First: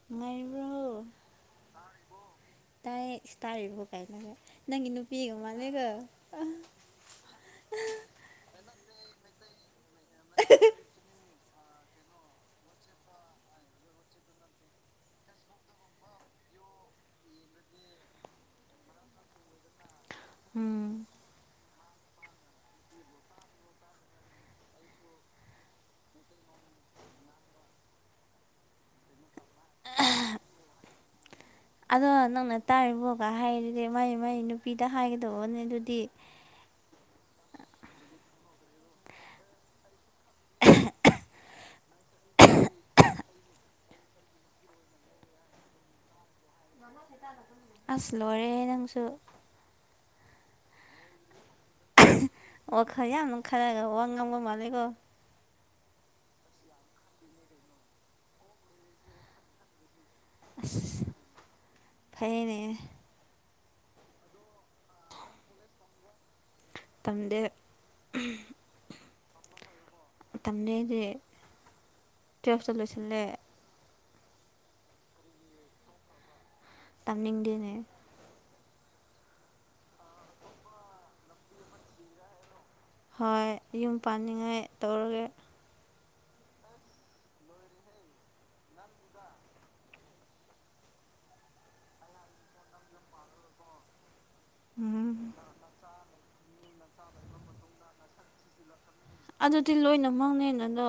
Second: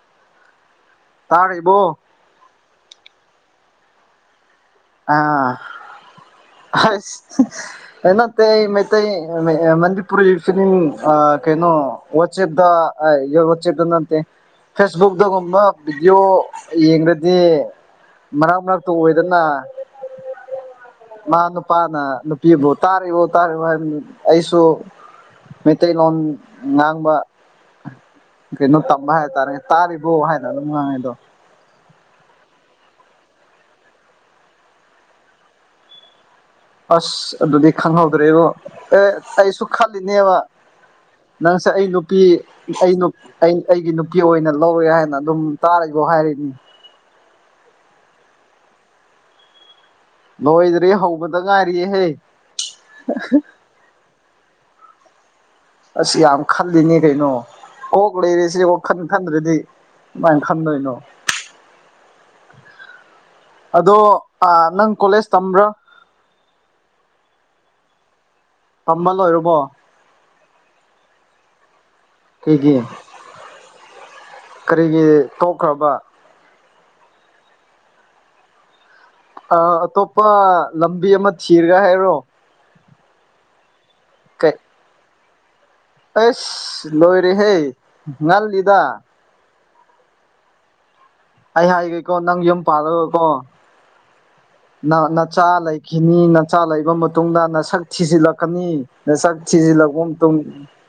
ꯃꯥꯏꯕ꯭ꯔꯨ ꯇꯥ ꯏꯔꯤꯕꯣ ꯇꯥꯏ ꯏꯁꯇꯥꯔꯕꯣꯒꯥꯏꯂꯒꯦ ꯅꯪꯒꯤ ꯅꯨꯄꯤꯒ ꯃꯥ ꯇ ꯃꯩꯇꯩ ꯃ ꯄꯨ ꯏ ꯑ ꯀꯩꯅꯣ ꯋꯥ ꯎꯆꯗꯆꯦꯦ ꯐꯦꯁꯕꯨꯛꯇꯛꯇꯒꯨꯝꯕ ꯚꯤꯗꯤꯑꯣ ꯌꯦꯡꯈ꯭ꯔꯗꯤ ꯃꯅꯥꯛ ꯃꯔꯅꯥꯛꯇꯨ ꯑꯣꯏꯗꯅ ꯎꯝ ꯃꯥ ꯅꯨꯄꯥꯅ ꯅꯨꯄꯤꯕꯨ ꯇꯥꯔꯤꯕ ꯇꯥꯔꯤꯕ ꯍꯥꯏ ꯑꯩꯁꯨ ꯃꯩꯇꯩꯂꯣꯟ ꯉꯥꯡꯕ ꯀꯩꯅꯣ ꯇꯝꯕ ꯍꯥꯏꯇꯥꯔꯦ ꯇꯥꯔꯤꯕꯣ ꯍꯥꯏꯅ ꯑꯗꯨꯝ ꯉꯥꯡꯉꯩꯗꯣ ꯑꯗꯣ ꯅꯪꯅ ꯇꯥꯔꯤꯕꯣꯒ ꯍꯥꯏꯔꯗꯤ ꯃꯥꯏ ꯃꯥꯏ ꯅꯨꯄꯤꯗ ꯍꯥꯏꯒꯗꯧꯕꯅꯦ ꯑꯗꯨꯗꯤ ꯑꯁ ꯑꯗꯨꯗꯤ ꯈꯪꯍꯧꯗ꯭ꯔꯦꯕꯣ ꯑꯦ ꯑꯩꯁꯨ ꯈꯜꯂꯤꯅꯦꯕ ꯅꯪꯁꯦ ꯑꯩ ꯅꯨꯄꯤ ꯑꯩ ꯅꯨꯞ ꯑꯩ ꯑꯩ ꯑꯩꯒꯤ ꯅꯨꯄꯤ ꯑꯣꯏꯅ ꯂꯧꯔꯒꯦ ꯍꯥꯏꯅ ꯑꯗꯨꯝ ꯇꯔꯤꯕꯣ ꯍꯥꯏꯔꯤꯅꯤ [unintelligible] ꯑꯁ ꯂꯣꯔꯦꯍꯦ ꯅꯪꯁꯨ ꯂꯣꯏꯗ꯭ꯔꯑꯦ ꯍꯧꯕ ꯗ ꯉꯥꯏꯔꯤꯌꯦꯍꯦ [unintelligible] ꯋꯈꯜ ꯌꯥꯝ ꯈꯜꯂꯥꯒ ꯋꯥ ꯉꯡꯕ ꯃꯥꯜꯂꯦꯀꯣ ꯑꯁ ꯌꯥꯝ ꯈꯜꯂꯤꯅꯦ ꯀꯩꯅꯣ ꯀꯣꯛ ꯂꯩꯔꯦꯁꯦ ꯋꯥꯈꯟ ꯈꯟꯗ꯭ꯔꯗꯤ ꯀꯃꯥꯏꯟ ꯑꯁ ꯈꯟꯗꯣꯏꯅꯣ ꯐꯩꯌꯦꯅꯦ ꯑꯗꯣ ꯑꯥ ꯅꯪ ꯀꯣꯂꯦꯖ ꯇꯝꯕ꯭ꯔꯥ ꯇꯝꯗꯦ ꯇꯝꯕ ꯂꯣꯏꯔꯕꯣ ꯇꯝꯗꯦ ꯑꯩꯗꯤ ꯀꯩꯒꯤ ꯀꯔꯤꯒꯤ ꯇꯣꯛꯈ꯭ꯔꯕ ꯇꯅꯤꯡꯗꯦꯅꯦ ꯑ ꯑꯇꯣꯞꯄ ꯂꯝꯕꯤ ꯑꯃ ꯊꯤꯔꯒ ꯍꯥꯏꯔꯣ ꯍꯣꯏ ꯌꯨꯝ ꯄꯥꯟꯅꯤꯡꯉꯥꯏ ꯇꯧꯔꯒꯦ ꯑꯩꯁ ꯂꯣꯏꯔꯦꯍꯦ ꯉꯜꯂꯤꯗ ꯑꯩ ꯍꯥꯏꯒꯦꯀꯣ ꯅꯪ ꯌꯨꯝ ꯄꯥꯜꯂꯒꯀꯣ ꯎꯝ ꯅꯆꯥ ꯂꯩ ꯈꯤꯅꯤ ꯅꯆꯥ ꯂꯩꯕ ꯃꯇꯨꯡꯗ ꯅꯁꯛ ꯊꯤꯖꯤꯜꯂꯛꯀꯅꯤ ꯅꯁꯛ ꯑꯗꯨꯗꯤ ꯊꯤꯖꯤꯟꯂꯛꯄ ꯃꯇꯨꯡ ꯂꯣꯏꯅꯃꯛꯅꯦꯅ ꯑꯗꯣ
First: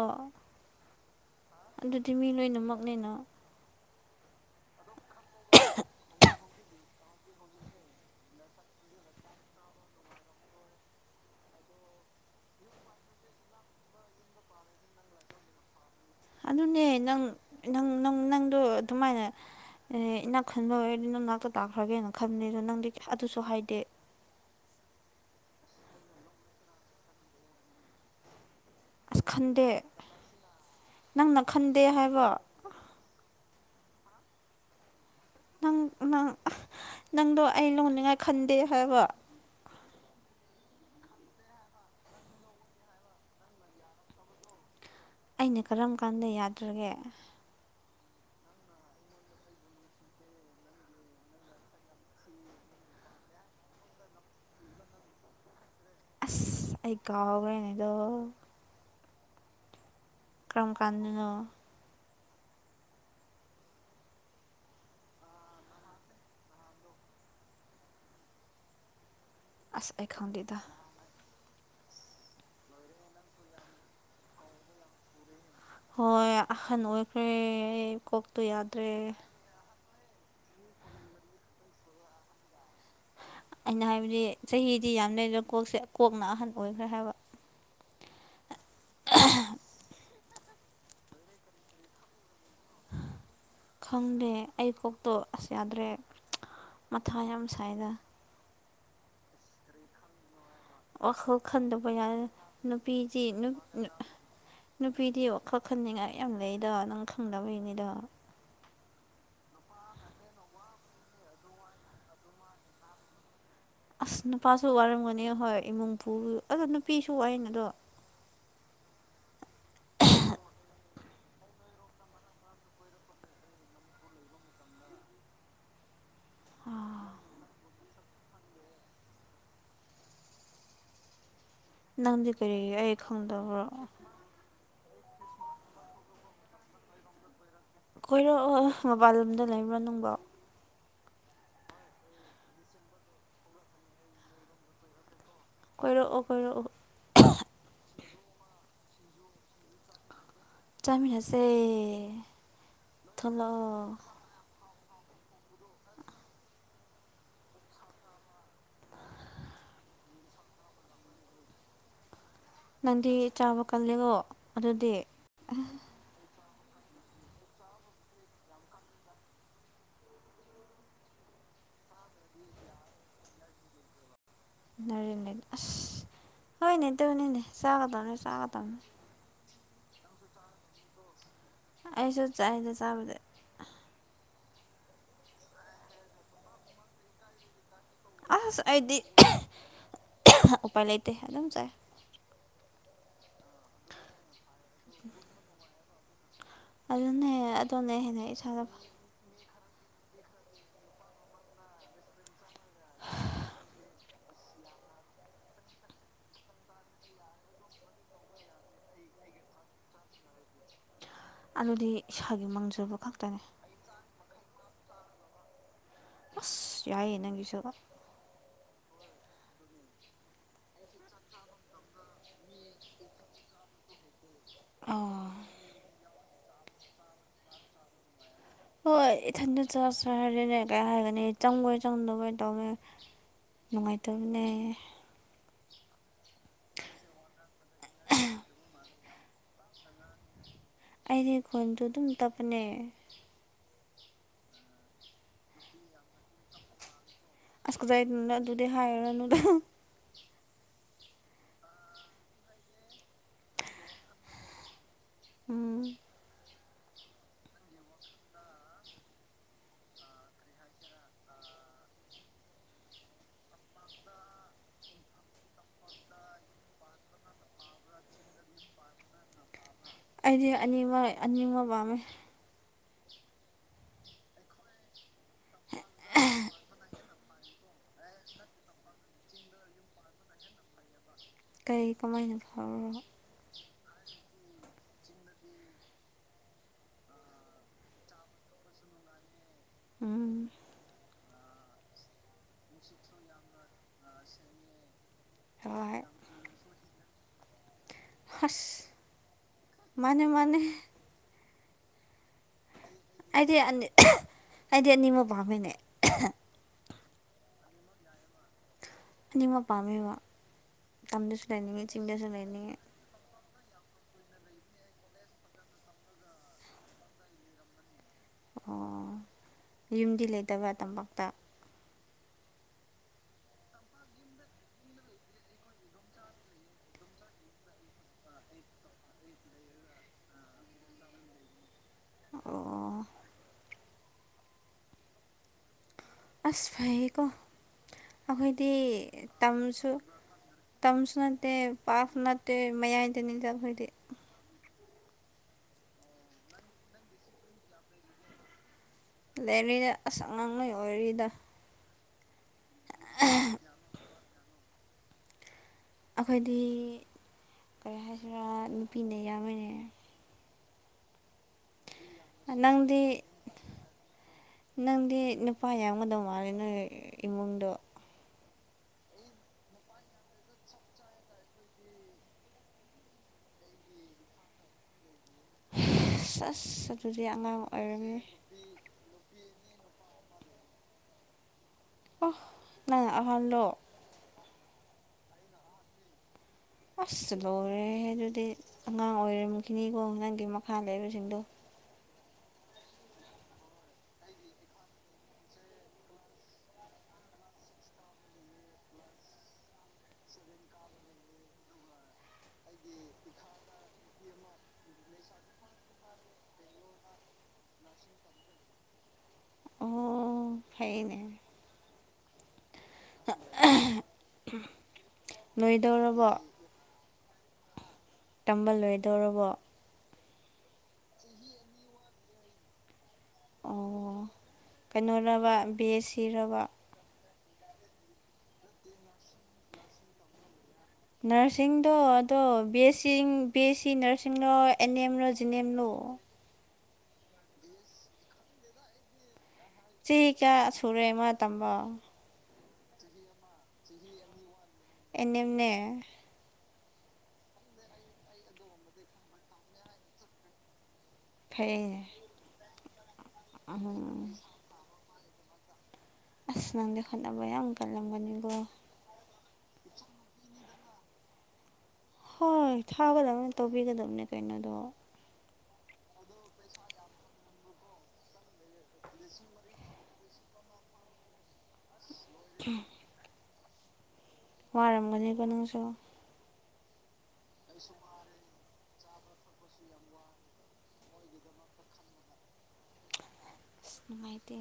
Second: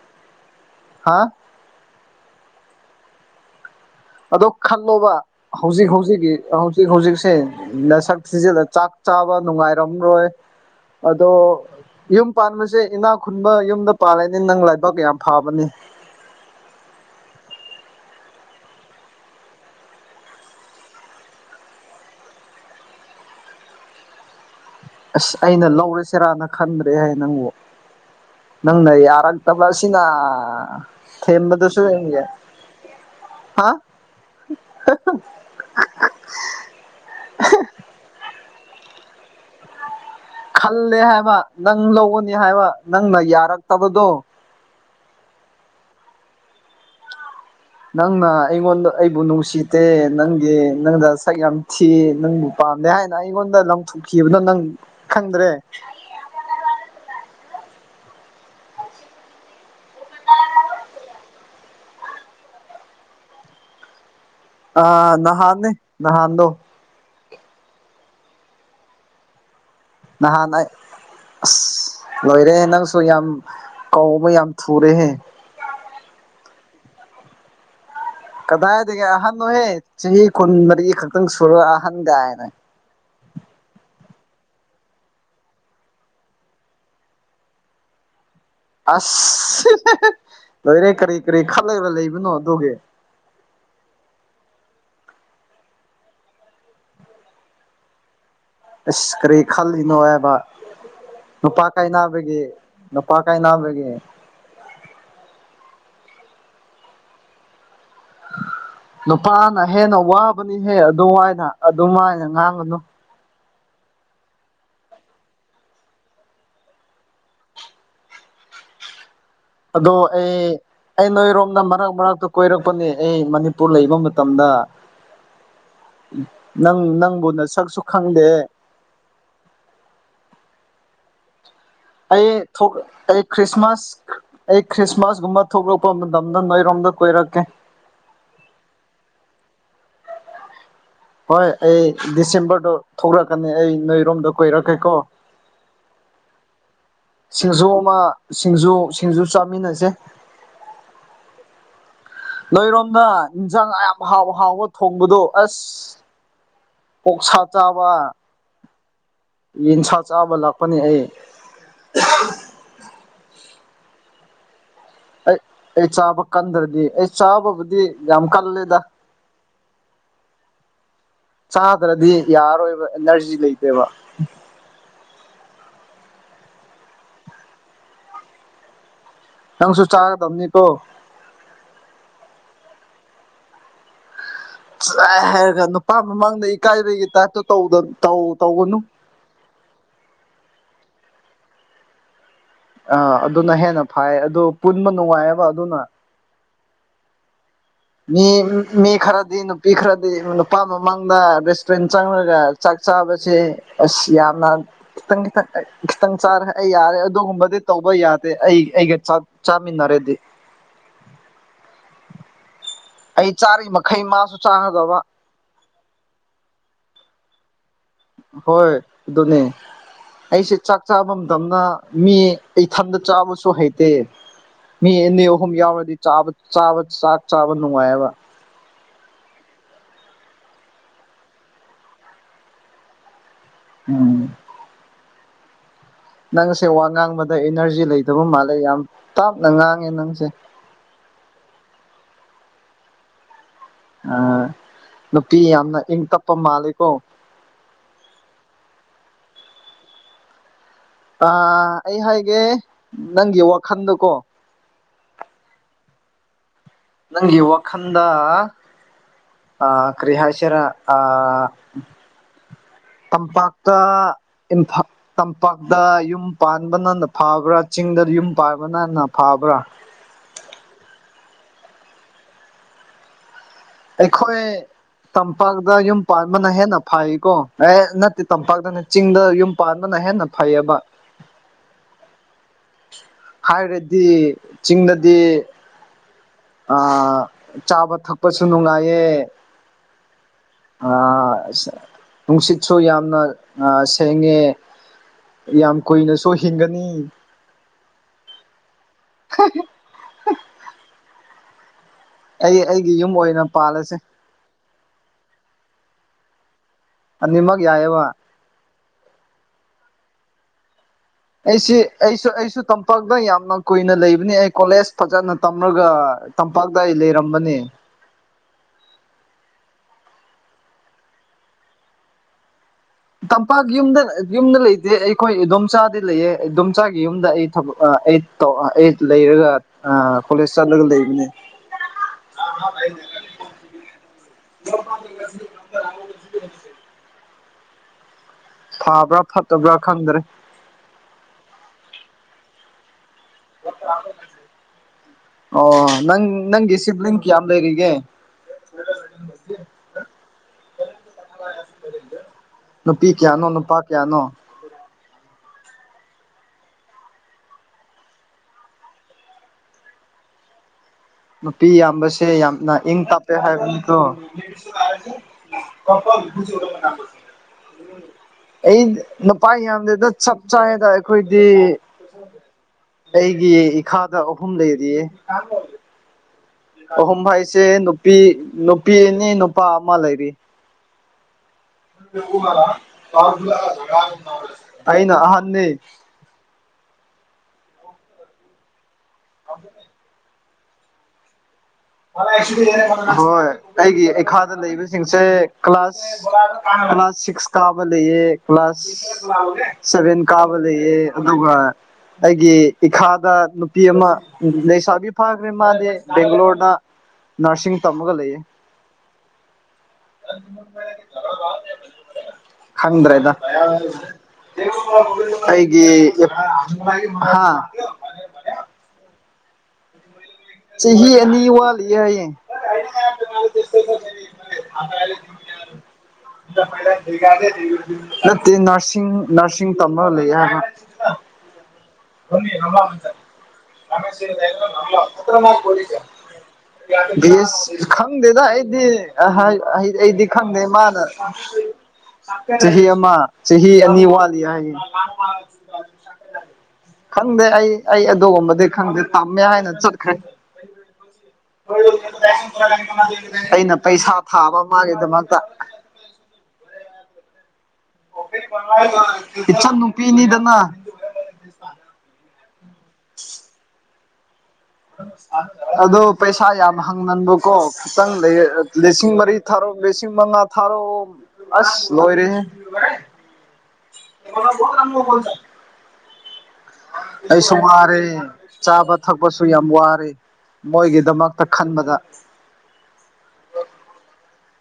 ꯍꯥ ꯑꯗꯨꯗꯤ ꯃꯤ ꯂꯣꯏꯅꯃꯛꯅꯦꯅ ꯑꯗꯣ ꯈꯜꯂꯣꯕ ꯍꯧꯖꯤꯛ ꯍꯧꯖꯤꯛꯀꯤ ꯍꯧꯖꯤꯛ ꯍꯧꯖꯤꯛꯁꯦ ꯅꯁꯛ ꯊꯤꯖꯤꯜꯂ ꯆꯥꯛ ꯆꯥꯕ ꯅꯨꯡꯉꯥꯏꯔꯝꯔꯣꯏ ꯑꯗꯣ ꯌꯨꯝ ꯄꯥꯟꯕꯁꯦ ꯏꯅꯥꯛ ꯈꯨꯟꯕ ꯌꯨꯝꯗ ꯄꯥꯜꯂꯅꯤ ꯅꯪ ꯂꯩꯥꯏꯕꯥꯛ ꯌꯥꯝ ꯐꯥꯕꯅꯤ ꯑꯗꯨꯅꯦ ꯅꯪ ꯅꯪ ꯅꯪ ꯅꯪ ꯅꯪꯗꯣ ꯑꯗꯨꯃꯥꯏꯅ ꯑꯦ ꯏꯅꯥꯛ ꯈꯟꯕ ꯑꯣꯏꯔꯗꯤ ꯅꯪ ꯅꯥꯛꯇ ꯇꯥꯛꯈ꯭ꯔꯒꯦꯅ ꯈꯟꯕꯅꯦ ꯑꯗꯣ ꯅꯪꯗꯤ ꯑꯗꯨꯁꯨ ꯍꯥꯏꯗꯦ ꯑꯁ ꯑꯩꯅ ꯂꯧꯔꯁꯤꯔꯥꯅ ꯈꯟꯗ꯭ꯔꯦꯍꯦ ꯅꯪꯕꯨ ꯅꯪꯅ ꯑꯁ ꯈꯟꯗꯦ ꯌꯥꯔꯛꯇꯕꯁꯤꯅ ꯅꯪꯅ ꯊꯦꯝꯕꯗꯨꯁꯨ ꯈꯟꯗꯦ ꯌꯦꯡꯒꯦ ꯍꯥꯏꯕ [unintelligible] ꯅꯪ ꯅꯪ ꯅꯪꯗꯣ ꯑꯩ ꯂꯣꯟꯅꯤꯡꯉꯥꯏ ꯈꯟꯗꯦ ꯍꯥꯏꯕ ꯈꯜꯂꯦ ꯍꯥꯏꯕ ꯅꯪ ꯂꯧꯒꯅꯤ ꯍꯥꯏꯕ ꯅꯪꯅ ꯌꯥꯔꯛꯇꯕꯗꯣ ꯑꯩꯅ ꯀꯔꯝ ꯀꯥꯟꯗ ꯌꯥꯗ꯭ꯔꯒꯦ ꯅꯪꯅ ꯑꯩꯉꯣꯟꯗ ꯑꯩꯕꯨ ꯅꯨꯡꯁꯤꯗꯦ ꯅꯪꯒꯤ ꯅꯪꯗ ꯁꯛ ꯌꯥꯝ ꯊꯤ ꯅꯪꯕꯨ ꯄꯥꯝꯗꯦ ꯍꯥꯏꯅ ꯑꯩꯉꯣꯟꯗ ꯂꯪꯊꯣꯛꯈꯤꯕꯗꯣ ꯅꯪ ꯈꯪꯗ꯭ꯔꯦ ꯑꯁ ꯑꯩ ꯀꯥꯎꯒꯔꯦꯅꯦꯗꯣ ꯀꯔꯝ ꯀꯥꯟꯗꯅꯣ ꯑ ꯅꯍꯥꯟꯅꯦ ꯅꯍꯥꯟꯗꯣ ꯑꯁ ꯑꯩ ꯅꯍꯥꯟ ꯈꯪꯗꯦꯗ ꯑꯩ ꯑꯁ ꯂꯣꯏꯔꯦꯍꯦ ꯅꯪꯁꯨ ꯌꯥꯝ ꯀꯧꯕ ꯌꯥꯝ ꯊꯨꯔꯦꯍꯦ ꯍꯣꯏ ꯑꯍꯟ ꯑꯣꯏꯈ꯭ꯔꯦ ꯑꯩ ꯀꯣꯛ ꯀꯗꯥꯏꯗꯒꯤ ꯑꯍꯟꯅꯣꯍꯦ ꯆꯍꯤ ꯀꯨꯟꯃꯔꯤ ꯈꯛꯇꯪ ꯁꯨꯔ ꯑꯍꯟ ꯒꯥꯏꯅ ꯑꯩꯅ ꯍꯥꯏꯕꯗꯤ ꯆꯍꯤꯗꯤ ꯌꯥꯝ ꯂꯩꯗ꯭ꯔ ꯀꯣꯛꯁꯦ ꯀꯣꯛꯅ ꯑꯍꯟ ꯑꯣꯏꯈ꯭ꯔꯦ ꯍꯥꯏꯕ ꯑꯁ ꯂꯣꯏꯔꯦ ꯀꯔꯤ ꯀꯔꯤ ꯈꯜꯂꯒ ꯂꯩꯕꯅꯣ ꯑꯗꯨꯒꯤ ꯈꯪꯗꯦ ꯑꯩ ꯀꯣꯛꯇꯣ ꯑꯁ ꯌꯥꯗ꯭ꯔꯦ ꯃꯊꯥ ꯌꯥꯝ ꯁꯥꯏꯗ ꯏꯁ ꯀꯔꯤ ꯈꯜꯂꯤꯅꯣ ꯍꯥꯏꯕ ꯋꯥꯈꯜ ꯅꯨꯄꯥ ꯈꯟꯗꯕ ꯌꯥꯔꯦ ꯀꯥꯏꯅꯕꯒꯤ ꯅꯨꯄꯥ ꯅꯨꯄꯤꯗꯤ ꯀꯥꯏꯅꯕꯒꯤ ꯅꯨꯄꯤꯗꯤ ꯋꯥꯈꯟ ꯈꯟꯅꯤꯡꯉꯥꯏ ꯌꯥꯝ ꯂꯩꯗ ꯅꯪ ꯈꯪꯗꯕꯩꯅꯤꯗ ꯅꯨꯄꯥꯅ ꯍꯦꯟꯅ ꯋꯥꯕꯅꯤꯍꯦ ꯑꯗꯨꯥꯋꯥꯏꯅ ꯑꯗꯨꯃꯥꯏꯅ ꯉꯥꯡꯒꯅꯨ ꯑꯁ ꯅꯨꯄꯥꯁꯨ ꯋꯥꯔꯝꯒꯅꯤ ꯍꯣꯏ ꯏꯃꯨꯡ ꯄꯨ ꯑꯗꯣ ꯅꯨꯄꯤꯁꯨ ꯋꯥꯥꯏꯅꯦ ꯗꯣ ꯑꯗꯣ ꯑꯩ ꯑꯩ ꯅꯣꯏꯔꯣꯝꯗ ꯃꯔꯛ ꯃꯔꯛꯇ ꯀꯣꯏꯔꯛꯄꯅꯦ ꯑꯩ ꯃꯅꯤꯄꯨꯔ ꯂꯩꯕ ꯃꯇꯝꯗ ꯅꯪ ꯅꯪꯕꯨ ꯅꯁꯛꯁꯨ ꯈꯪꯗꯦ ꯑꯩ ꯅꯪꯗꯤ ꯊꯣꯛ ꯀꯔꯤꯒꯤ ꯑꯩ ꯈ꯭ꯔꯤꯁꯃꯥꯁ ꯈꯪꯗꯕ꯭ꯔꯣ ꯑꯩ ꯈ꯭ꯔꯤꯁꯃꯥꯁꯒꯨꯝꯕ ꯊꯣꯛꯂꯛꯄ ꯃꯇꯝꯗ ꯅꯣꯏꯔꯣꯝꯗ ꯀꯣꯏꯔꯛꯀꯦ ꯀꯣꯏꯔꯣ ꯃꯄꯥꯟ ꯂꯣꯝꯗ ꯂꯩꯕ꯭ꯔꯣ ꯅꯨꯡꯕ ꯍꯣꯏ ꯑꯩ ꯗꯤꯁꯦꯝꯕꯔꯗꯣ ꯊꯣꯛꯂꯛꯀꯅꯤ ꯑꯩ ꯅꯣꯏꯔꯣꯝꯗ ꯀꯣꯏꯔꯛꯀꯦꯀꯣ ꯀꯣꯏꯔꯛꯑꯣ ꯀꯣꯏꯔꯛꯑꯣ ꯁꯤꯡꯖꯨ ꯑꯃ ꯁꯤꯡꯖꯨ ꯁꯤꯡꯖꯨ ꯆꯥꯃꯤꯟꯅꯁꯦ ꯆꯥꯃꯤꯟꯅꯁꯦ ‍ ꯅꯣꯏꯔꯣꯝꯅ ꯏꯟꯁꯥꯡ ꯊꯣꯛꯂꯛꯑꯣ ꯌꯥꯝ ꯍꯥꯎ ꯍꯥꯎꯕ ꯊꯣꯡꯕꯗꯣ ꯑꯁ [inaudible] ꯑꯣꯛꯁꯥ ꯆꯥꯕ ꯌꯦꯟꯁꯥ ꯆꯥꯕ ꯂꯥꯛꯄꯅꯤ ꯑꯩ ꯅꯪꯗꯤ ꯆꯥꯕ ꯀꯜꯂꯦꯀꯣ ꯑꯗꯨꯗꯤ ꯑꯩ ꯑꯩ ꯆꯥꯕ ꯀꯟꯗ꯭ꯔꯗꯤ ꯑꯩ ꯆꯥꯕꯕꯨꯗꯤ ꯌꯥꯝ ꯀꯜꯂꯦꯗ ꯆꯥꯗ꯭ꯔꯗꯤ ꯌꯥꯔꯔꯣꯏꯕ ꯑꯦꯅꯔꯖꯤ ꯂꯩꯇ꯭ꯔꯦꯕ [unintelligible] ꯑꯁ ꯍꯣꯏꯅꯦ ꯇꯨꯅꯤꯅꯦ ꯆꯥꯒꯗꯝꯃꯤ ꯆꯥꯒꯗꯝꯃꯤ ꯅꯪꯁꯨ ꯆꯥꯒꯗꯕꯅꯤꯀꯣ ꯑꯩꯁꯨ ꯆꯥꯏꯗ ꯆꯥꯕꯗꯤ ꯆꯥꯏ ꯍꯥꯏꯔꯒ ꯅꯨꯄꯥ ꯃꯃꯥꯡꯗ ꯏꯀꯥꯏꯕꯒꯤ ꯇꯥꯏꯞꯇ ꯇꯧ [unintelligible] ꯑꯁ ꯑꯩꯗꯤ ꯎꯄꯥꯏ ꯂꯩꯇꯦ ꯑꯗꯨꯝ ꯆꯥꯏ ꯑꯥ ꯑꯗꯨꯅ ꯍꯦꯟꯅ ꯐꯥꯏ ꯑꯗꯨ ꯄꯨꯟꯕ ꯅꯨꯡꯉꯥꯏꯑꯦꯕ ꯑꯗꯨꯅ ꯑꯗꯨꯅꯦ ꯑꯗꯨꯅꯦ ꯍꯦꯟꯅ ꯃꯤ ꯏꯁꯥꯗ ꯃꯤ ꯈꯔꯗꯤ ꯅꯨ ꯅꯨꯄꯤ ꯈ꯭ꯔꯗꯤ ꯅꯨꯄꯥ ꯃꯃꯥꯡꯗ ꯔꯦꯁꯇ꯭ꯔꯨꯔꯦꯟ ꯆꯪꯔꯒ ꯆꯥꯛ ꯆꯥꯕꯁꯤ ꯑꯁ ꯌꯥꯝꯅ ꯈꯤꯇꯪ ꯈꯤꯇꯪ ꯑꯦ ꯈꯤꯇꯪ ꯆꯥꯔꯦ ꯑꯩ ꯌꯥꯔꯦ ꯑꯗꯨꯒꯨꯝꯕꯗꯤ ꯇꯧꯕ ꯌꯥꯗꯦ ꯑꯩ ꯑꯩꯒ ꯆꯥ ꯆꯥꯃꯤꯟꯔꯗꯤ ꯑꯗꯨꯗꯤ ꯏꯁꯥꯒꯤ ꯃꯪꯖꯕ ꯑꯩ ꯈꯛꯇꯅꯦ ꯆꯥꯔꯤ ꯃꯈꯩ ꯃꯥꯁꯨ ꯆꯥꯒꯗꯕ ꯑꯁ ꯌꯥꯏꯌꯦ ꯅꯪꯒꯤꯁꯨ ꯍꯣꯏ ꯑꯗꯨꯅꯤ ꯑꯩꯁꯦ ꯆꯥꯛ ꯆꯥꯕ ꯃꯇꯝꯗ ꯃꯤ ꯏꯊꯟꯗ ꯆꯥꯕꯁꯨ ꯍꯩꯇꯦ ꯃꯤ ꯑꯅꯤ ꯑꯥ ꯑꯍꯨꯝ ꯌꯥꯎꯔꯗꯤ ꯆꯥꯕ ꯆꯥꯕ ꯆꯥꯛ ꯆꯥꯕ ꯅꯨꯡꯉꯥꯏꯑꯦꯕ ꯍꯣꯏ ꯏꯊꯟꯇ ꯆ ꯆ ꯍꯥꯏꯔꯅꯦ ꯀꯩ ꯍꯥꯏꯒꯅꯤ ꯆꯪꯕꯣꯏ ꯆꯪꯗꯕꯣꯏ ꯇꯧꯅꯦ ꯎꯝ ꯅꯨꯡꯉꯥꯏꯇꯕꯅꯦ ꯅꯪꯁꯦ ꯋꯥ ꯉꯥꯡꯕꯗ ꯏꯅꯔꯖꯤ ꯂꯩꯇꯕ ꯃꯥꯜꯂꯦ ꯌꯥꯝ ꯇꯥꯞꯅ ꯉꯥꯡꯉꯦ ꯅꯪꯁꯦ ꯑꯩꯗꯤ ꯈꯣꯟꯁꯨ ꯑꯗꯨꯝ ꯇꯞꯄꯅꯦ ꯑ ꯅꯨꯄꯤ ꯌꯥꯝꯅ ꯏꯪ ꯇꯞꯄ ꯃꯥꯜꯂꯤꯀꯣ ꯑꯁ ꯀꯗꯥꯥꯏꯗꯩꯅꯣ ꯑꯗꯨꯗꯤ ꯍꯥꯏꯔꯨꯔꯅꯨꯗ ꯑ ꯑꯩ ꯍꯥꯏꯒꯦ ꯅꯪꯒꯤ ꯋꯥꯈꯜꯗꯀꯣ ꯎꯝ ꯅꯪꯒꯤ ꯋꯥꯈꯟꯗ ꯑ ꯀꯔꯤ ꯍꯥꯁꯤꯔꯥ ꯑ ꯇꯝꯄꯥꯛꯇ ꯏꯝꯐꯥ ꯇꯝꯄꯥꯛꯇ ꯌꯨꯝ ꯄꯥꯟꯕꯅꯅ ꯐꯥꯕ꯭ꯔꯥ ꯆꯤꯡꯗ ꯌꯨꯝ ꯄꯥꯟꯕꯅ ꯐꯥꯕ꯭ꯔꯥ ꯑꯩꯗꯤ ꯑꯅꯤꯕ ꯑꯅꯤꯡꯕ ꯄꯥꯝꯃꯦ ꯑꯩꯈꯣꯏ ꯇꯝꯄꯥꯛꯇ ꯌꯨꯝ ꯄꯥꯟꯕꯅ ꯍꯦꯟꯅ ꯐꯩꯀꯣ ꯑꯦ ꯅꯠꯇꯦ ꯇꯝꯄꯥꯛꯇ ꯆꯤꯡꯗ ꯌꯨꯝ ꯄꯥꯟꯕꯅ ꯍꯦꯟꯅ ꯐꯩꯌꯦꯕ ꯀꯩ ꯀꯃꯥꯏꯅ ꯐꯥꯎꯔꯣ ꯍꯥꯏꯔꯗꯤ ꯆꯤꯡꯗꯗꯤ ꯆꯥꯕ ꯊꯛꯄꯁꯨ ꯅꯨꯡꯉꯥꯏꯌꯦ ꯎꯝ ꯅꯨꯡꯁꯤꯠꯁꯨ ꯌꯥꯝꯅ ꯁꯦꯡꯉꯦ ꯌꯥꯝ ꯍꯣꯏ ꯀꯨꯏꯅꯁꯨ ꯍꯤꯡꯒꯅꯤ ꯍꯁ [unintelligible] ꯃꯥꯅꯦ ꯃꯥꯅꯦ ꯑꯩ ꯑꯩꯒꯤ ꯌꯨꯝ ꯑꯣꯏꯅ ꯑꯩꯗꯤ ꯑꯅꯤ ꯄꯥꯜꯂꯁꯦ ꯑꯩꯗꯤ ꯑꯅꯤꯃꯛ ꯄꯥꯝꯃꯦꯅꯦ ꯑꯅꯤꯃꯛ ꯌꯥꯏꯑꯦꯕ ꯑꯅꯤꯃꯛ ꯄꯥꯝꯃꯦꯕ ꯇꯝꯗꯁꯨ ꯑꯩꯁꯤ ꯂꯩꯅꯤꯡꯉꯤ ꯆꯤꯡꯗꯁꯨ ꯑꯩꯁꯨ ꯑꯩꯁꯨ ꯂꯩꯅꯤꯡꯉꯤ ꯇꯝꯄꯥꯛꯇ ꯌꯥꯝꯅ ꯀꯨꯏꯅ ꯂꯩꯕꯅꯤ ꯑꯩ ꯀꯣꯂꯦꯖ ꯐꯖꯅ ꯇꯝꯂꯒ ꯇꯝꯄꯥꯛꯇ ꯑꯩ ꯂꯩꯔꯝꯕꯅꯤ ꯑꯣ ꯌꯨꯝꯗꯤ ꯂꯩꯇꯕ ꯇꯝꯄꯥꯛꯇ ꯇꯝꯄꯥꯛꯀꯤ ꯌꯨꯝꯗ ꯌꯨꯝꯗ ꯂꯩꯇꯦ ꯑꯩꯈꯣꯏ ꯏꯗꯣꯝꯆꯥꯗꯤ ꯂꯩꯌꯦ ꯏꯗꯣꯝꯆꯥꯒꯤ ꯌꯨꯝꯗ ꯑꯩ ꯊꯕꯛ ꯑꯩ ꯇꯧ ꯑꯩ ꯂꯩꯔꯒ ꯀꯣꯂꯦꯖ ꯆꯠꯂꯒ ꯂꯩꯕꯅꯦ ꯑꯣ ꯑꯁ ꯐꯩꯌꯦꯀꯣ ꯑꯩꯈꯣꯏꯗꯤ ꯐꯕ꯭ꯔꯥ ꯐꯠꯇꯕ꯭ꯔꯥ ꯇꯝꯁꯨ ꯈꯪꯗ꯭ꯔꯦ ꯇꯝꯁꯨ ꯅꯠꯇꯦ ꯄꯥꯥꯛꯁꯨ ꯅꯠꯇꯦ ꯇ ꯃꯌꯥꯏ [unintelligible] ꯑꯣ ꯅꯪ ꯅꯪꯒꯤ ꯁꯤꯕ꯭ꯂꯤꯡ ꯀꯌꯥꯝ ꯂꯩꯔꯤꯒꯦ ꯂꯩꯔꯤꯗ ꯑꯁ ꯑꯉꯥꯡ ꯂꫭꯏ ꯑꯣꯏꯔꯤꯗ ꯅꯨꯄꯤ ꯀꯌꯥꯅꯣ ꯅꯨꯄꯥ ꯀꯌꯥꯅꯣ ꯑꯩꯈꯣꯏꯗꯤ ꯀꯔꯤ ꯍꯥꯏꯁꯤꯔꯥ ꯅꯨꯄꯤꯅ ꯏꯌꯥꯝꯃꯤꯅꯦ ꯅꯨꯄꯤ ꯌꯥꯝꯕ ꯁꯦ ꯌꯥꯝꯅ ꯏꯪ ꯅꯪꯗꯤ ꯇꯞꯄꯦ ꯍꯥꯏꯕꯅꯤꯀꫭ ꯅꯪꯗꯤ [unintelligible] ꯏꯃꯨꯡꯗ ꯑꯩ ꯅꯨꯄꯥ ꯌꯥꯝꯗꯦꯗ ꯆꯞ ꯆꯥꯗ ꯑꯩꯈꯣꯏꯗꯤ [inaudible] ꯑꯩꯒꯤ ꯏꯈꯥꯗ ꯑꯍꯨꯝ ꯂꯩꯔꯤꯌꯦ [unintelligible] ꯑꯍꯨꯝ ꯑꯗꯨꯗꯤ ꯑꯉꯥꯡ ꯍꯥꯏꯁꯦ ꯑꯣꯏꯔꯝꯃꯤ ꯅꯨꯄꯤ ꯅꯨꯄꯤ ꯑꯅꯤ ꯅꯨꯄꯥ ꯑꯃ ꯂꯩꯔꯤ ꯑꯣ ꯅꯪ ꯑꯍꯜꯂꯣ [unintelligible] ꯑꯩꯅ ꯑꯍꯟꯅꯤ ꯑꯁ ꯂꫭꯏꯔꯦꯍꯦ ꯑꯗꯨꯗꯤ ꯑꯉꯥꯡ ꯑꯣꯏꯔꯃꯨꯈꯤꯅꯤꯀꯣ ꯅꯪꯒꯤ ꯃꯈꯥ ꯂꯩꯕꯁꯤꯡꯗꯣ ꯍꯣꯏ ꯑꯩꯒꯤ ꯑꯩꯈꯥꯗ ꯂꯩꯕꯁꯤꯡꯁꯦ ꯀ꯭ꯂꯥꯁ ꯀ꯭ꯂꯥꯁ ꯁꯤꯛꯁ ꯀꯥꯕ ꯂꯩꯑꯦ ꯀ꯭ꯂꯥꯁ ꯁꯚꯦꯟ ꯀꯥꯕ ꯂꯩꯑꯦ ꯑꯗꯨꯒ ꯑꯩꯒꯤ ꯏꯈꯥꯗ ꯅꯨꯄꯤ ꯑꯃ ꯂꯩꯁꯥꯕꯤ ꯐꯥꯈ꯭ꯔꯦ ꯃꯥꯗꯤ ꯕꯦꯡꯒꯂꯣꯔꯗ ꯅꯔꯁꯤꯡ ꯇꯝꯃꯒ ꯂꯩꯌꯦ ꯑꯣ ꯐꯩꯅꯦ ꯈꯪꯗ꯭ꯔꯦꯗ ꯑꯩꯒꯤ ꯂꯣꯏꯗꯧꯔꯕꯣ ꯏꯞ ꯍꯥꯥ ꯇꯝꯕ ꯂꯣꯏꯗꯧꯔꯕꯣ ꯁꯤꯍꯤ ꯑꯅꯤ ꯋꯥꯠꯂꯤ ꯌꯥꯏꯌꯦ ꯑꯣ ꯀꯩꯅꯣꯔꯕ ꯕꯤ ꯑꯦ ꯁꯤꯔꯕ ꯅꯠꯇꯦ ꯅꯔꯁꯤꯡ ꯅꯔꯁꯤꯡ ꯇꯝꯃꯒ ꯂꯩ ꯍꯥꯏꯕ ꯅꯔꯁꯤꯡꯗꯣ ꯑꯗꯣ ꯕꯦꯠꯁꯤꯡ ꯕꯤ ꯑꯦ ꯁꯤ ꯅꯔꯁꯤꯡꯔꯣ ꯑꯦꯟ ꯑꯦꯝꯔꯣ ꯖꯦꯟ ꯑꯦꯝꯂꯣ ꯕꯤ ꯑꯦꯁ ꯈꯪꯗꯦꯗ ꯑꯩꯗꯤ ꯍꯥꯏ ꯍꯩ ꯑꯩꯗꯤ ꯆꯍꯤ ꯈꯪꯗꯦ ꯀꯌꯥ ꯃꯥꯅ ꯁꯨꯔꯦ ꯃꯥ ꯇꯝꯕ ꯆꯍꯤ ꯑꯃ ꯆꯍꯤ ꯑꯅꯤ ꯋꯥꯠꯂꯤ ꯍꯥꯏ ꯑꯦꯟ ꯑꯦꯝꯅꯦ ꯈꯪꯗꯦ ꯑꯩ ꯑꯩ ꯑꯗꯨꯒꯨꯝꯕꯗꯤ ꯈꯪꯗꯦ ꯇꯝꯃꯦ ꯍꯥꯏꯅ ꯆꯠꯈ꯭ꯔꯦ ꯐꯩꯅꯦ ꯑꯩꯅ ꯄꯩꯁꯥ ꯎꯝ ꯊꯥꯕ ꯃꯥꯒꯤꯗꯃꯛꯇ ꯑꯁ ꯅꯪꯗꯤ ꯍꯣꯠꯅꯕ ꯌꯥꯝ ꯀꯜꯂꯝꯒꯅꯤꯀꯣ ꯏꯠꯆꯥꯟ ꯅꯨꯄꯤꯅꯤꯗꯅ ꯍꯣꯏ ꯊꯥꯒꯗꯕꯅꯦ ꯇꯧꯕꯤꯒꯗꯕꯅꯦ ꯀꯩꯅꯣꯗꯣ ꯑꯗꯣ ꯄꯩꯁꯥ ꯌꯥꯝ ꯍꯪꯒꯟꯕꯀꯣ ꯈꯤꯇꯪ ꯂꯩꯌꯦ ꯂꯤꯁꯤꯡ ꯃꯔꯤ ꯊꯥꯔꯣ ꯂꯤꯁꯤꯡ ꯃꯉꯥ ꯊꯥꯔꯣꯑꯣ ꯑꯁ ꯂꯣꯏꯔꯦꯍꯦ ꯋꯥꯔꯝꯒꯅꯤꯀꯣ ꯅꯪꯁꯨ ꯑꯩꯁꯨ ꯋꯥꯔꯦ ꯆꯥꯕ ꯊꯛꯄꯁꯨ ꯌꯥꯝ ꯋꯥꯔꯦ ꯃꯣꯏꯒꯤꯗꯃꯛꯇꯥ ꯈꯟꯕꯗ ꯅꯨꯡꯉꯥꯏꯇꯦ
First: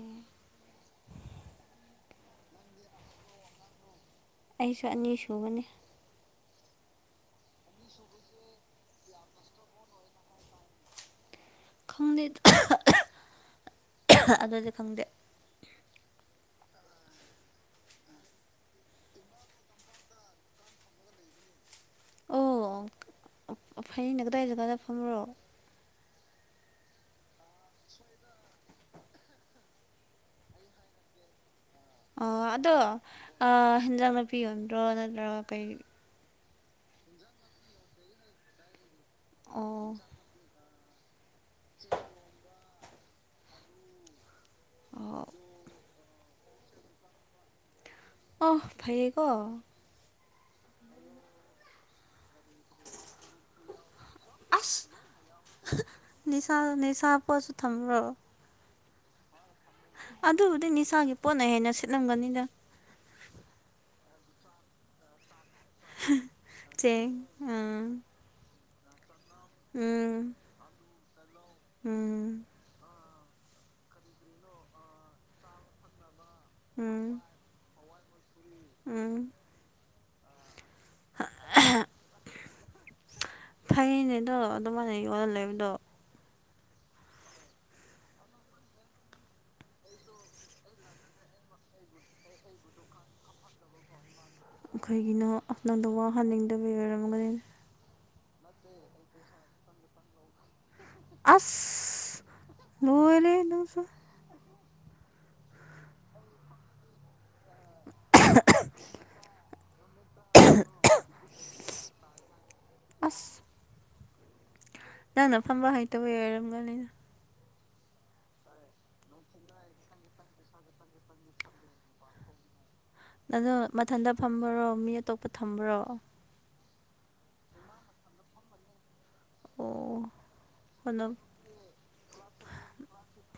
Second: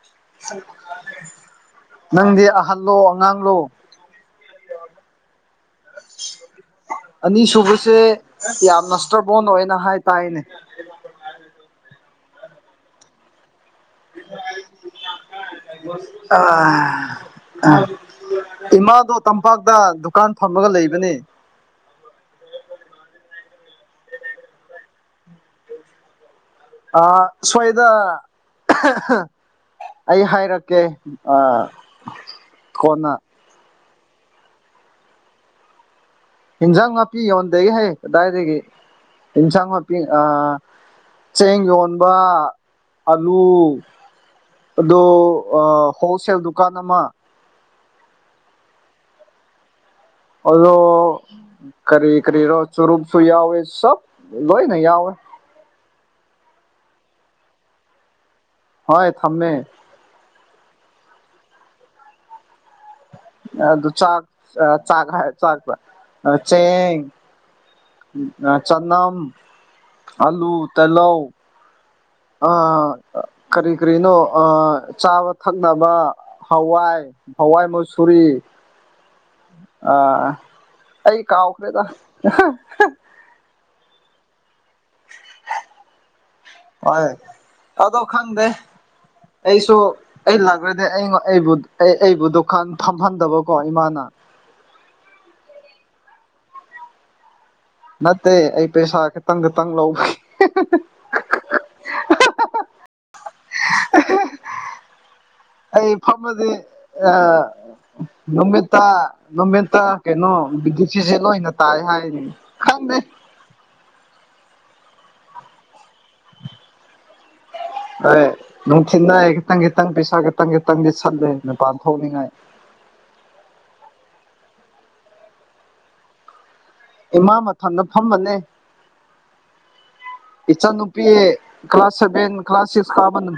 ꯅꯪꯗꯤ ꯑꯍꯜꯂꯣ ꯑꯉꯥꯡꯂꯣ ꯑꯩꯁꯨ ꯑꯅꯤ ꯁꯨꯕꯅꯤ ꯑꯅꯤꯁꯨꯨꯕꯁꯦ ꯌꯥꯝꯅ ꯁꯇ꯭ꯔꯕꯣꯟ ꯑꯣꯏꯅ ꯍꯥꯏ ꯇꯥꯏꯅꯦ ꯈꯪꯗꯦ ꯑꯗꯨꯗꯤ ꯈꯪꯗꯦ ꯑꯥ [unintelligible] ꯏꯃꯥꯗꯣ ꯇꯝꯄꯥꯛꯇ ꯗꯨꯀꯥꯟ ꯐꯝꯃꯒ ꯂꯩꯕꯅꯦ ꯑꯣ ꯐꯩꯅꯦ ꯀꯗꯥꯏ ꯖꯒꯥꯗ ꯐꯝꯕ꯭ꯔꯣ ꯑꯥ ꯁ꯭ꯋꯥꯏꯗ ꯑꯩ ꯍꯥꯏꯔꯛꯀꯦ ꯑꯥ ꯑꯥ ꯑꯗꯣ ꯀꯣꯟꯅ ꯑꯥ ꯍꯦꯟꯖꯥꯡ ꯅꯥꯄꯤ ꯌꯣꯟꯗ꯭ꯔꯣ ꯅꯠꯇ꯭ꯔꯒ ꯀꯩ ꯏꯟꯖꯥꯡ ꯅꯥꯄꯤ ꯌꯣꯟꯗꯦꯍꯦ ꯀꯗꯥꯏꯗꯒꯤ ꯑꯦꯟꯖꯥꯡ ꯅꯥꯄꯤ ꯑꯣ ꯑꯥ ꯆꯦꯡ ꯌꯣꯟꯕ ꯑꯂꯨ ꯑꯗꯨ ꯑꯣ ꯑꯥ ꯍꯣꯜꯁꯦꯜ ꯗꯨꯀꯥꯟ ꯑꯃ ꯑꯥ ꯐꯩꯌꯦꯀꯣ ꯑꯣꯂꯣ ꯀꯔꯤ ꯀꯔꯤꯔꯣ ꯆꯔꯨꯞꯁꯨꯨ ꯌꯥꯎꯋꯦ ꯁ꯭ꯕ ꯂꯣꯏꯅ ꯑꯁ ꯌꯥꯎꯋꯦ ꯅꯤꯁꯥ ꯅꯤꯁꯥ ꯄꯣꯠꯁꯨ ꯊꯝꯕꯔꯣ ꯍꯣꯏ ꯊꯝꯃꯦ ꯑꯗꯨꯕꯨꯗꯤ ꯅꯤꯁꯥꯒꯤ ꯄꯣꯠꯅ ꯍꯦꯟꯅ ꯁꯤꯠꯂꯝꯒꯅꯤꯗ ꯑꯗꯨ ꯆꯥꯛ ꯆꯥꯛ ꯍꯥꯏ ꯆꯥꯛ ꯆꯦꯡ ꯆꯅꯝ ꯎꯝ ꯑꯂꯨ ꯇꯦꯂꯧ ꯎꯝ ꯑꯥ ꯀꯔꯤ ꯀꯔꯤꯅꯣ ꯑꯥ ꯆꯥꯕ ꯊꯛꯅꯕ ꯍꯋꯥꯏ ꯎꯝ ꯍꯋꯥꯏ ꯃꯨꯁꯨꯔꯤ ꯎꯝ ꯑꯥ ꯑꯩ ꯀꯥꯎꯈ꯭ꯔꯦꯗ ꯐꯩꯅꯦꯗꯣ ꯑꯗꯨꯃꯥꯏꯅ ꯌꯣꯜꯂ ꯂꯩꯕꯗꯣ ꯍꯣꯏ ꯑꯗꯣ ꯈꯪꯗꯦ ꯑꯩꯁꯨ ꯑꯩ ꯂꯥꯛꯔꯗꯤ ꯑꯩ ꯑꯩꯕꯨ ꯑꯩ ꯑꯩꯕꯨ ꯗꯨꯀꯥꯟ ꯐꯝꯍꯟꯗꯕꯀꯣ ꯏꯃꯥꯅ ꯈꯩꯒꯤꯅꯣ ꯅꯪꯗꯣ ꯋꯥꯍꯟꯅꯤꯡꯗꯕꯒꯤ ꯑꯣꯏꯔꯝꯒꯅꯤ ꯅꯠꯇꯦ ꯑꯩ ꯄꯩꯁꯥ ꯈꯤꯇꯪ ꯈꯤꯇꯪ ꯂꯧꯕ ꯑꯁ ꯂꯣꯏꯔꯦ ꯅꯪꯁꯨ ꯑꯩ ꯐꯝꯃꯗꯤ ꯑꯥ ꯅꯨꯃꯤꯠꯇꯥ ꯅꯨꯃꯤꯠꯇꯥ ꯀꯩꯅꯣ ꯕꯤꯗꯤꯁꯤꯁꯦ ꯂꯣꯏꯅ ꯇꯥꯏ ꯍꯥꯏꯔꯤ ꯈꯪꯗꯦ ꯑꯁ ꯅꯪꯅ ꯐꯝꯕ ꯍꯩꯇꯕꯩ ꯑꯣꯏꯔꯝꯒꯅꯤꯗ ꯑꯦ ꯅꯨꯡꯊꯤꯟꯗ ꯈꯤꯇꯪ ꯈꯤꯇꯪ ꯄꯩꯁꯥ ꯈꯤꯇꯪ ꯈꯤꯇꯪꯗꯤ ꯁꯠꯂꯦ ꯃꯄꯥꯟ ꯊꯣꯛꯅꯤꯡꯉꯥꯏ ꯑꯗꯣ ꯃꯊꯟꯇ ꯐꯝꯕ꯭ꯔꯣ ꯃꯤ ꯑꯇꯣꯞꯄ ꯊꯝꯕ꯭ꯔꯣ ꯏꯃꯥ ꯃꯊꯟꯗ ꯐꯝꯕꯅꯦ ꯑꯣ ꯏꯆꯟꯅꯨꯄꯤ ꯀꯩꯅꯣ ꯀ꯭ꯂꯥꯁ ꯁꯕꯦꯟ ꯀ꯭ꯂꯥꯁ ꯁꯤꯛꯁ ꯀꯥꯕꯟ